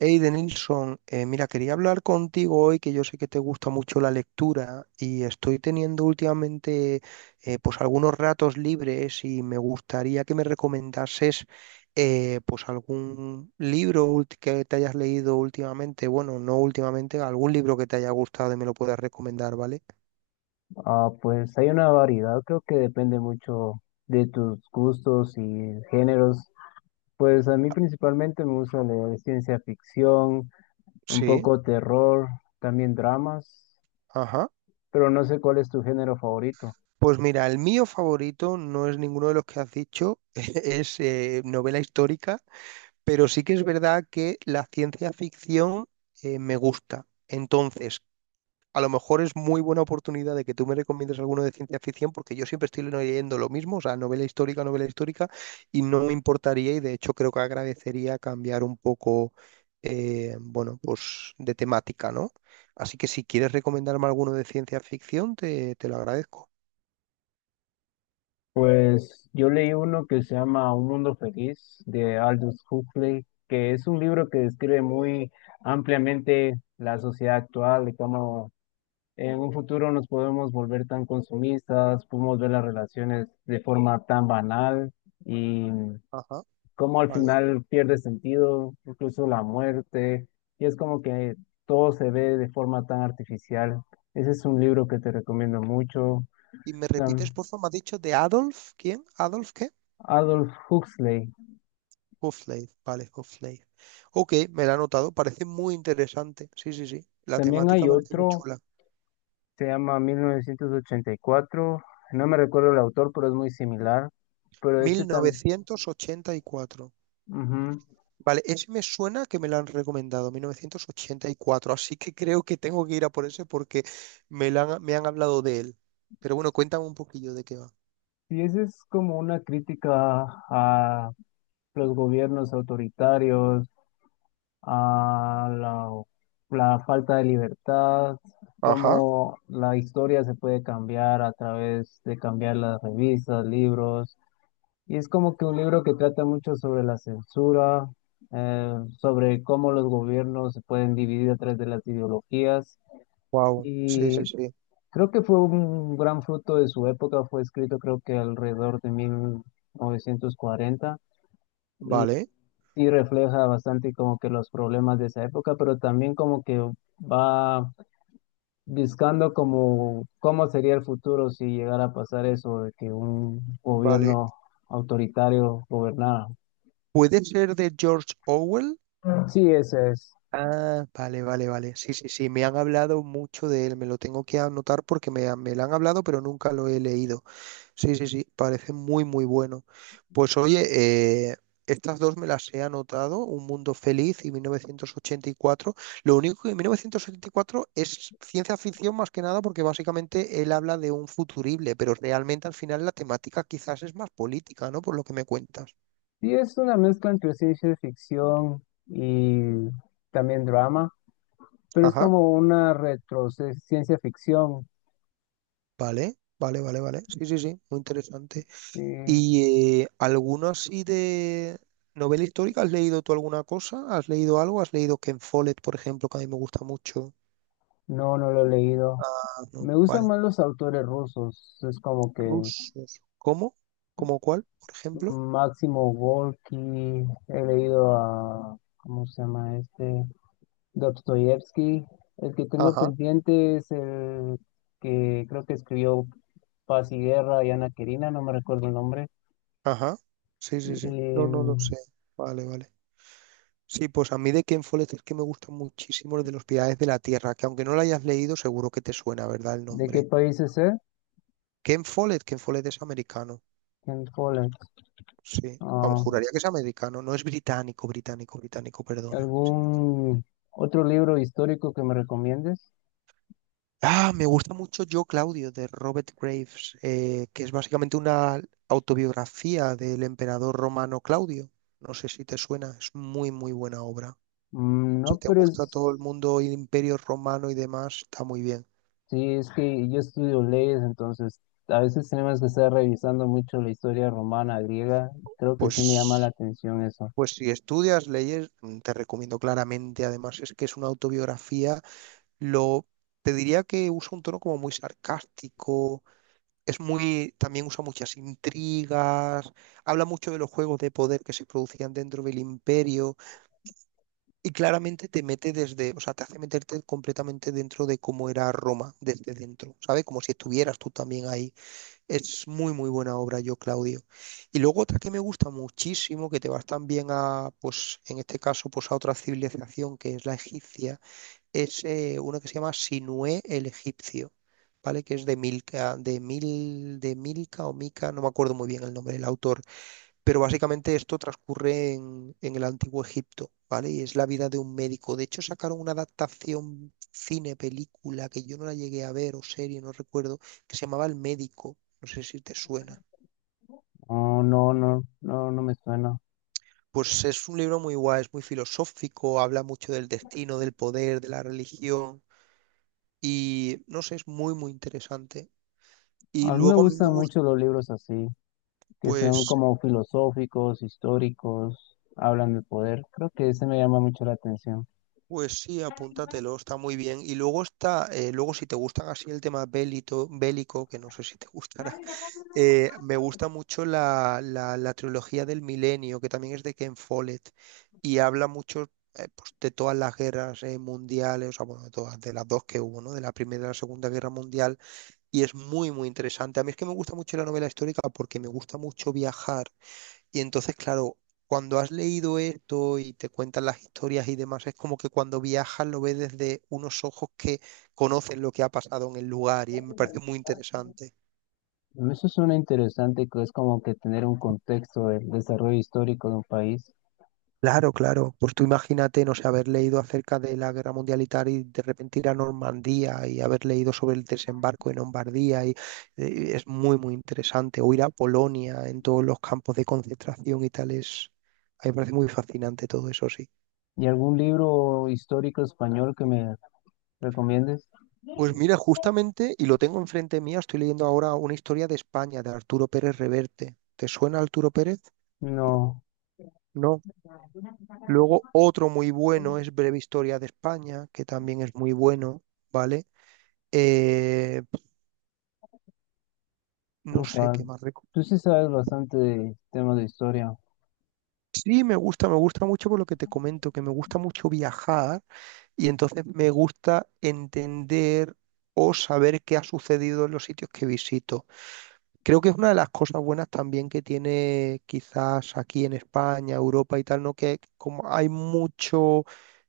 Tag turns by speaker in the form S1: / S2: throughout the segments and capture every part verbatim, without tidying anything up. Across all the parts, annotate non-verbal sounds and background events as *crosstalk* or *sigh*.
S1: Hey, Denilson, eh, mira, quería hablar contigo hoy, que yo sé que te gusta mucho la lectura y estoy teniendo últimamente eh, pues algunos ratos libres y me gustaría que me recomendases eh, pues algún libro ulti- que te hayas leído últimamente, bueno, no últimamente, algún libro que te haya gustado y me lo puedas recomendar, ¿vale?
S2: Ah, pues hay una variedad. Creo que depende mucho de tus gustos y géneros. Pues a mí principalmente me gusta leer ciencia ficción, un
S1: Sí,
S2: poco terror, también dramas,
S1: ajá.
S2: pero no sé cuál es tu género favorito.
S1: Pues mira, el mío favorito no es ninguno de los que has dicho, *laughs* es eh, novela histórica. Pero sí que es verdad que la ciencia ficción eh, me gusta. Entonces, a lo mejor es muy buena oportunidad de que tú me recomiendes alguno de ciencia ficción, porque yo siempre estoy leyendo lo mismo, o sea, novela histórica, novela histórica, y no me importaría, y de hecho creo que agradecería cambiar un poco, eh, bueno, pues de temática, ¿no? Así que si quieres recomendarme alguno de ciencia ficción, te, te lo agradezco.
S2: Pues yo leí uno que se llama Un Mundo Feliz de Aldous Huxley, que es un libro que describe muy ampliamente la sociedad actual y cómo en un futuro nos podemos volver tan consumistas, podemos ver las relaciones de forma tan banal y
S1: Ajá,
S2: cómo al
S1: vale.
S2: final pierde sentido, incluso la muerte, y es como que todo se ve de forma tan artificial. Ese es un libro que te recomiendo mucho.
S1: ¿Y me
S2: Tam-
S1: repites, por favor, me has dicho de Adolf? ¿Quién? ¿Adolf qué?
S2: Adolf Huxley.
S1: Half-Life, vale, Half-Life. Ok, me la he anotado, parece muy interesante. Sí, sí, sí, la
S2: También hay
S1: temática parece muy
S2: otro,
S1: chula.
S2: se llama mil novecientos ochenta y cuatro, no me recuerdo el autor, pero es muy similar, pero este
S1: Mil novecientos ochenta y cuatro.
S2: también...
S1: Vale, ese me suena que me lo han recomendado, Mil novecientos ochenta y cuatro. Así que creo que tengo que ir a por ese porque me, la han, me han hablado de él. Pero bueno, cuéntame un poquillo de qué va.
S2: Y esa es como una crítica a los gobiernos autoritarios, a la, la falta de libertad,
S1: Ajá.
S2: cómo la historia se puede cambiar a través de cambiar las revistas, libros. Y es como que un libro que trata mucho sobre la censura, eh, sobre cómo los gobiernos se pueden dividir a través de las ideologías.
S1: Wow, sí, sí,
S2: Y
S1: sí.
S2: creo que fue un gran fruto de su época, fue escrito creo que alrededor de mil novecientos cuarenta y
S1: Vale,
S2: sí refleja bastante como que los problemas de esa época, pero también como que va buscando como cómo sería el futuro si llegara a pasar eso de que un
S1: vale.
S2: gobierno autoritario gobernara.
S1: ¿Puede ser de George Orwell?
S2: Sí, esa es.
S1: Ah, vale, vale, vale. Sí, sí, sí, me han hablado mucho de él, me lo tengo que anotar porque me, han- me lo han hablado, pero nunca lo he leído. Sí, sí, sí, parece muy, muy bueno. Pues oye, eh, estas dos me las he anotado, Un Mundo Feliz y mil novecientos ochenta y cuatro. Lo único que mil novecientos ochenta y cuatro es ciencia ficción más que nada porque básicamente él habla de un futurible, pero realmente al final la temática quizás es más política, ¿no? Por lo que me cuentas.
S2: Sí, es una mezcla entre ciencia ficción y también drama, pero es
S1: Ajá,
S2: como una retro ciencia ficción.
S1: vale, vale, vale, vale. Sí, sí, sí, muy interesante.
S2: Sí,
S1: Y eh, algunos y de novela histórica, ¿has leído tú alguna cosa? ¿Has leído algo? ¿Has leído Ken Follett, por ejemplo, que a mí me gusta mucho?
S2: no, no lo he leído.
S1: Ah, no,
S2: Me
S1: vale.
S2: gustan más los autores rusos. Es como que
S1: Rusos. ¿Cómo? ¿Cómo cuál, por ejemplo?
S2: Máximo Gorki, he leído a, ¿cómo se llama este? Dostoyevsky. El que tengo
S1: Ajá,
S2: pendiente es el que creo que escribió Paz y Guerra y Ana Karenina, no me recuerdo el nombre.
S1: ajá. Sí, sí, sí. No, no lo
S2: Em,
S1: sé. Vale, vale. Sí, pues a mí de Ken Follett es que me gusta muchísimo el de los Pilares de la Tierra, que aunque no lo hayas leído, seguro que te suena, ¿verdad? El
S2: ¿de qué
S1: nombre.
S2: país es él?
S1: Ken Follett, Ken Follett es americano.
S2: En Poland.
S1: Sí. Vamos,
S2: Ah,
S1: juraría que es americano. No es británico, británico, británico, perdona.
S2: ¿algún otro libro histórico que me recomiendes?
S1: Ah, me gusta mucho Yo, Claudio, de Robert Graves, eh, que es básicamente una autobiografía del emperador romano Claudio. No sé si te suena, es muy, muy buena obra.
S2: Mm,
S1: Si
S2: no,
S1: te
S2: pero
S1: gusta todo el
S2: es-
S1: mundo, el imperio romano y demás, está muy bien.
S2: Sí, es que yo estudio leyes, entonces a veces tenemos que estar revisando mucho la historia romana, griega. Creo que sí me llama la
S1: Pues,
S2: atención eso.
S1: pues si estudias leyes, mm, te recomiendo claramente. Además, es que es una autobiografía, lo, te diría que usa un tono como muy sarcástico. Es muy, también usa muchas intrigas, habla mucho de los juegos de poder que se producían dentro del imperio y claramente te mete desde, o sea, te hace meterte completamente dentro de cómo era Roma desde dentro, ¿sabes? Como si estuvieras tú también ahí. Es muy, muy buena obra, yo, Claudio. Y luego otra que me gusta muchísimo, que te vas también a, pues, en este caso, pues a otra civilización que es la egipcia es eh, uno que se llama Sinué el Egipcio, ¿vale? Que es de Milka, de Mil, de Milka o Mica, no me acuerdo muy bien el nombre del autor, pero básicamente esto transcurre en, en el Antiguo Egipto, ¿vale? Y es la vida de un médico. De hecho, sacaron una adaptación cine, película, que yo no la llegué a ver, o serie, no recuerdo, que se llamaba El Médico. No sé si te suena.
S2: No, no, no, no, no me suena.
S1: Pues es un libro muy guay, es muy filosófico, habla mucho del destino, del poder, de la religión y no sé, es muy, muy interesante. Y
S2: A mí me
S1: luego a mí me
S2: gustan
S1: gusta,
S2: mucho los libros así, que son
S1: pues,
S2: como filosóficos, históricos, hablan del poder. Creo que ese me llama mucho la atención.
S1: pues sí, apúntatelo, está muy bien. Y luego está, eh, luego si te gustan así el tema bélito, bélico, que no sé si te gustará, *laughs* eh, me gusta mucho la, la, la trilogía del Milenio, que también es de Ken Follett, y habla mucho eh, pues, de todas las guerras eh, mundiales, o sea, bueno, de todas, de las dos que hubo, ¿no? De la Primera y la Segunda Guerra Mundial, y es muy, muy interesante. A mí es que me gusta mucho la novela histórica porque me gusta mucho viajar. Y entonces, claro, cuando has leído esto y te cuentan las historias y demás, es como que cuando viajas lo ves desde unos ojos que conocen lo que ha pasado en el lugar y me parece muy interesante.
S2: Eso suena interesante, que es como que tener un contexto del desarrollo histórico de un país.
S1: Claro, claro. Pues tú imagínate, no sé, haber leído acerca de la Guerra Mundial y tal y de repente ir a Normandía y haber leído sobre el desembarco en Lombardía y eh, es muy, muy interesante. O ir a Polonia en todos los campos de concentración y tal es... A mí me parece muy fascinante todo eso, sí.
S2: ¿Y algún libro histórico español que me recomiendes?
S1: Pues mira, justamente, y lo tengo enfrente mía, estoy leyendo ahora una historia de España de Arturo Pérez Reverte. ¿Te suena Arturo Pérez?
S2: No,
S1: No. Luego otro muy bueno es Breve Historia de España, que también es muy bueno, ¿vale? Eh, no sé
S2: ufa,
S1: qué más reco-
S2: tú sí sabes bastante de temas de historia.
S1: Sí, me gusta, me gusta mucho por lo que te comento, que me gusta mucho viajar y entonces me gusta entender o saber qué ha sucedido en los sitios que visito. Creo que es una de las cosas buenas también que tiene quizás aquí en España, Europa y tal, ¿no? Que como hay mucho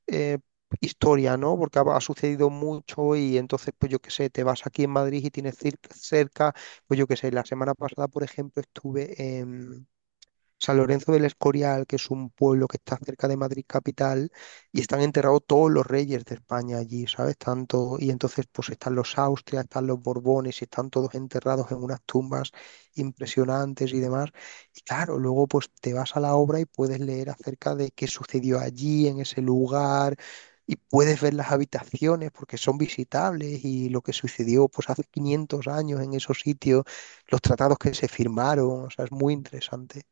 S1: eh, historia, ¿no? Porque ha, ha sucedido mucho y entonces, pues yo qué sé, te vas aquí en Madrid y tienes cir- cerca, pues yo qué sé, la semana pasada, por ejemplo, estuve en San Lorenzo del Escorial, que es un pueblo que está cerca de Madrid capital, y están enterrados todos los reyes de España allí, ¿sabes? Tanto, y entonces pues están los Austrias, están los Borbones, y están todos enterrados en unas tumbas impresionantes y demás. Y claro, luego pues te vas a la obra y puedes leer acerca de qué sucedió allí, en ese lugar. Y puedes ver las habitaciones porque son visitables y lo que sucedió pues hace quinientos años en esos sitios, los tratados que se firmaron, o sea, es muy interesante.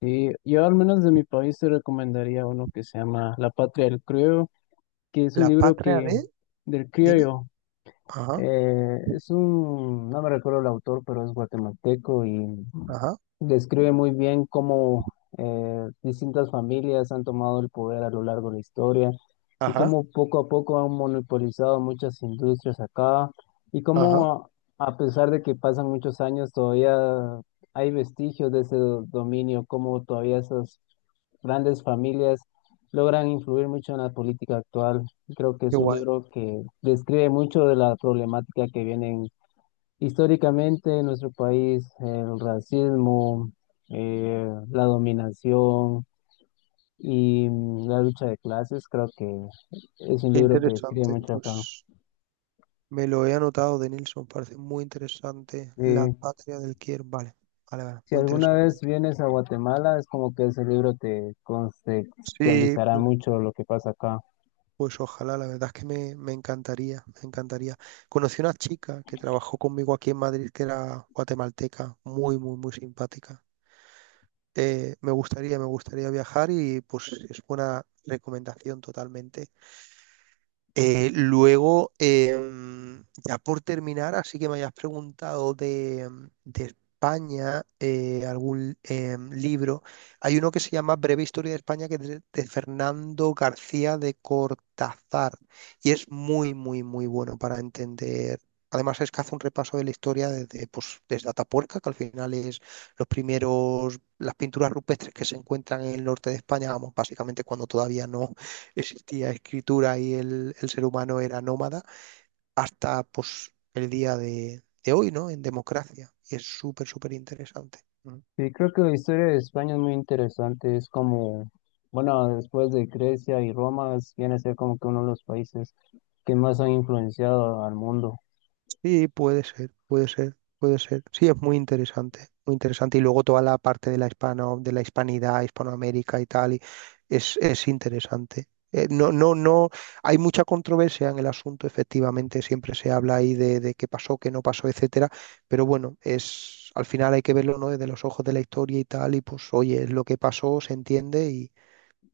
S2: Y yo al menos de mi país te recomendaría uno que se llama La Patria del Criollo, que es un
S1: La
S2: libro
S1: patria
S2: que
S1: de,
S2: del
S1: dime.
S2: criollo,
S1: Ajá,
S2: Eh, es un, no me recuerdo el autor, pero es guatemalteco y
S1: ajá,
S2: describe muy bien cómo eh, distintas familias han tomado el poder a lo largo de la historia y
S1: ajá,
S2: cómo poco a poco han monopolizado muchas industrias acá y
S1: ajá.
S2: cómo a, a pesar de que pasan muchos años todavía hay vestigios de ese do- dominio, cómo todavía esas grandes familias logran influir mucho en la política actual. Creo que
S1: Qué
S2: es un
S1: guay,
S2: libro que describe mucho de la problemática que vienen históricamente en nuestro país, el racismo, eh, la dominación y mm, la lucha de clases. Creo que es un
S1: qué
S2: libro que describe
S1: interesante.
S2: mucho acá.
S1: Pues me lo he anotado de Nilsson, parece muy interesante. La
S2: Eh,
S1: patria del Kier, vale, vale, vale,
S2: si
S1: muy
S2: alguna vez
S1: interesante.
S2: vienes a Guatemala, es como que ese libro te
S1: Sí,
S2: contextualizará
S1: pues,
S2: mucho lo que pasa acá.
S1: pues ojalá, la verdad es que me, me encantaría, me encantaría. Conocí una chica que trabajó conmigo aquí en Madrid, que era guatemalteca, muy, muy, muy simpática. Eh, me gustaría, me gustaría viajar y pues es buena recomendación totalmente. Eh, luego, em, ya por terminar, así que me hayas preguntado de, em, de España, eh, algún em, libro. Hay uno que se llama Breve Historia de España, que es de, de Fernando García de Cortázar, y es muy, muy, muy bueno para entender. Además, es que hace un repaso de la historia desde, pues, desde Atapuerca, que al final es los primeros, las pinturas rupestres que se encuentran en el norte de España, vamos, básicamente cuando todavía no existía escritura y el, el ser humano era nómada hasta pues, el día de, de hoy, ¿no? En democracia. Y es súper, súper interesante.
S2: Sí, creo que la historia de España es muy interesante. Es como, bueno, después de Grecia y Roma, es- viene a ser como que uno de los países que más han influenciado al mundo.
S1: Sí, puede ser, puede ser, puede ser. Sí, es muy interesante, muy interesante. Y luego toda la parte de la hispano, de la hispanidad, Hispanoamérica y tal, y es, es interesante. Eh, no, no, no, hay mucha controversia en el asunto, efectivamente, siempre se habla ahí de, de qué pasó, qué no pasó, etcétera, pero bueno, es, al final hay que verlo, ¿no? Desde los ojos de la historia y tal, y pues, oye, es lo que pasó, se entiende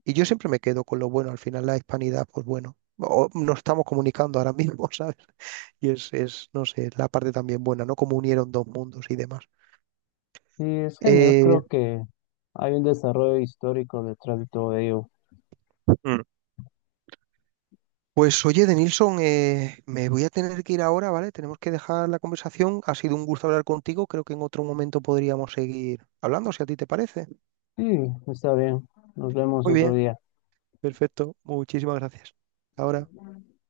S1: y yo siempre me quedo con lo bueno. Al final la hispanidad, pues bueno, o- nos estamos comunicando ahora mismo, *laughs* ¿sabes? Y es, es, no sé, la parte también buena, ¿no? Como unieron dos mundos y demás.
S2: Y es genial,
S1: Eh,
S2: creo que hay un desarrollo histórico detrás de todo ello.
S1: Mm. Pues oye, Denilson, eh, me voy a tener que ir ahora, ¿vale? Tenemos que dejar la conversación. Ha sido un gusto hablar contigo. Creo que en otro momento podríamos seguir hablando, si a ti te parece.
S2: Sí, está bien. Nos vemos
S1: Muy
S2: otro
S1: bien,
S2: día.
S1: perfecto. Muchísimas gracias. Ahora.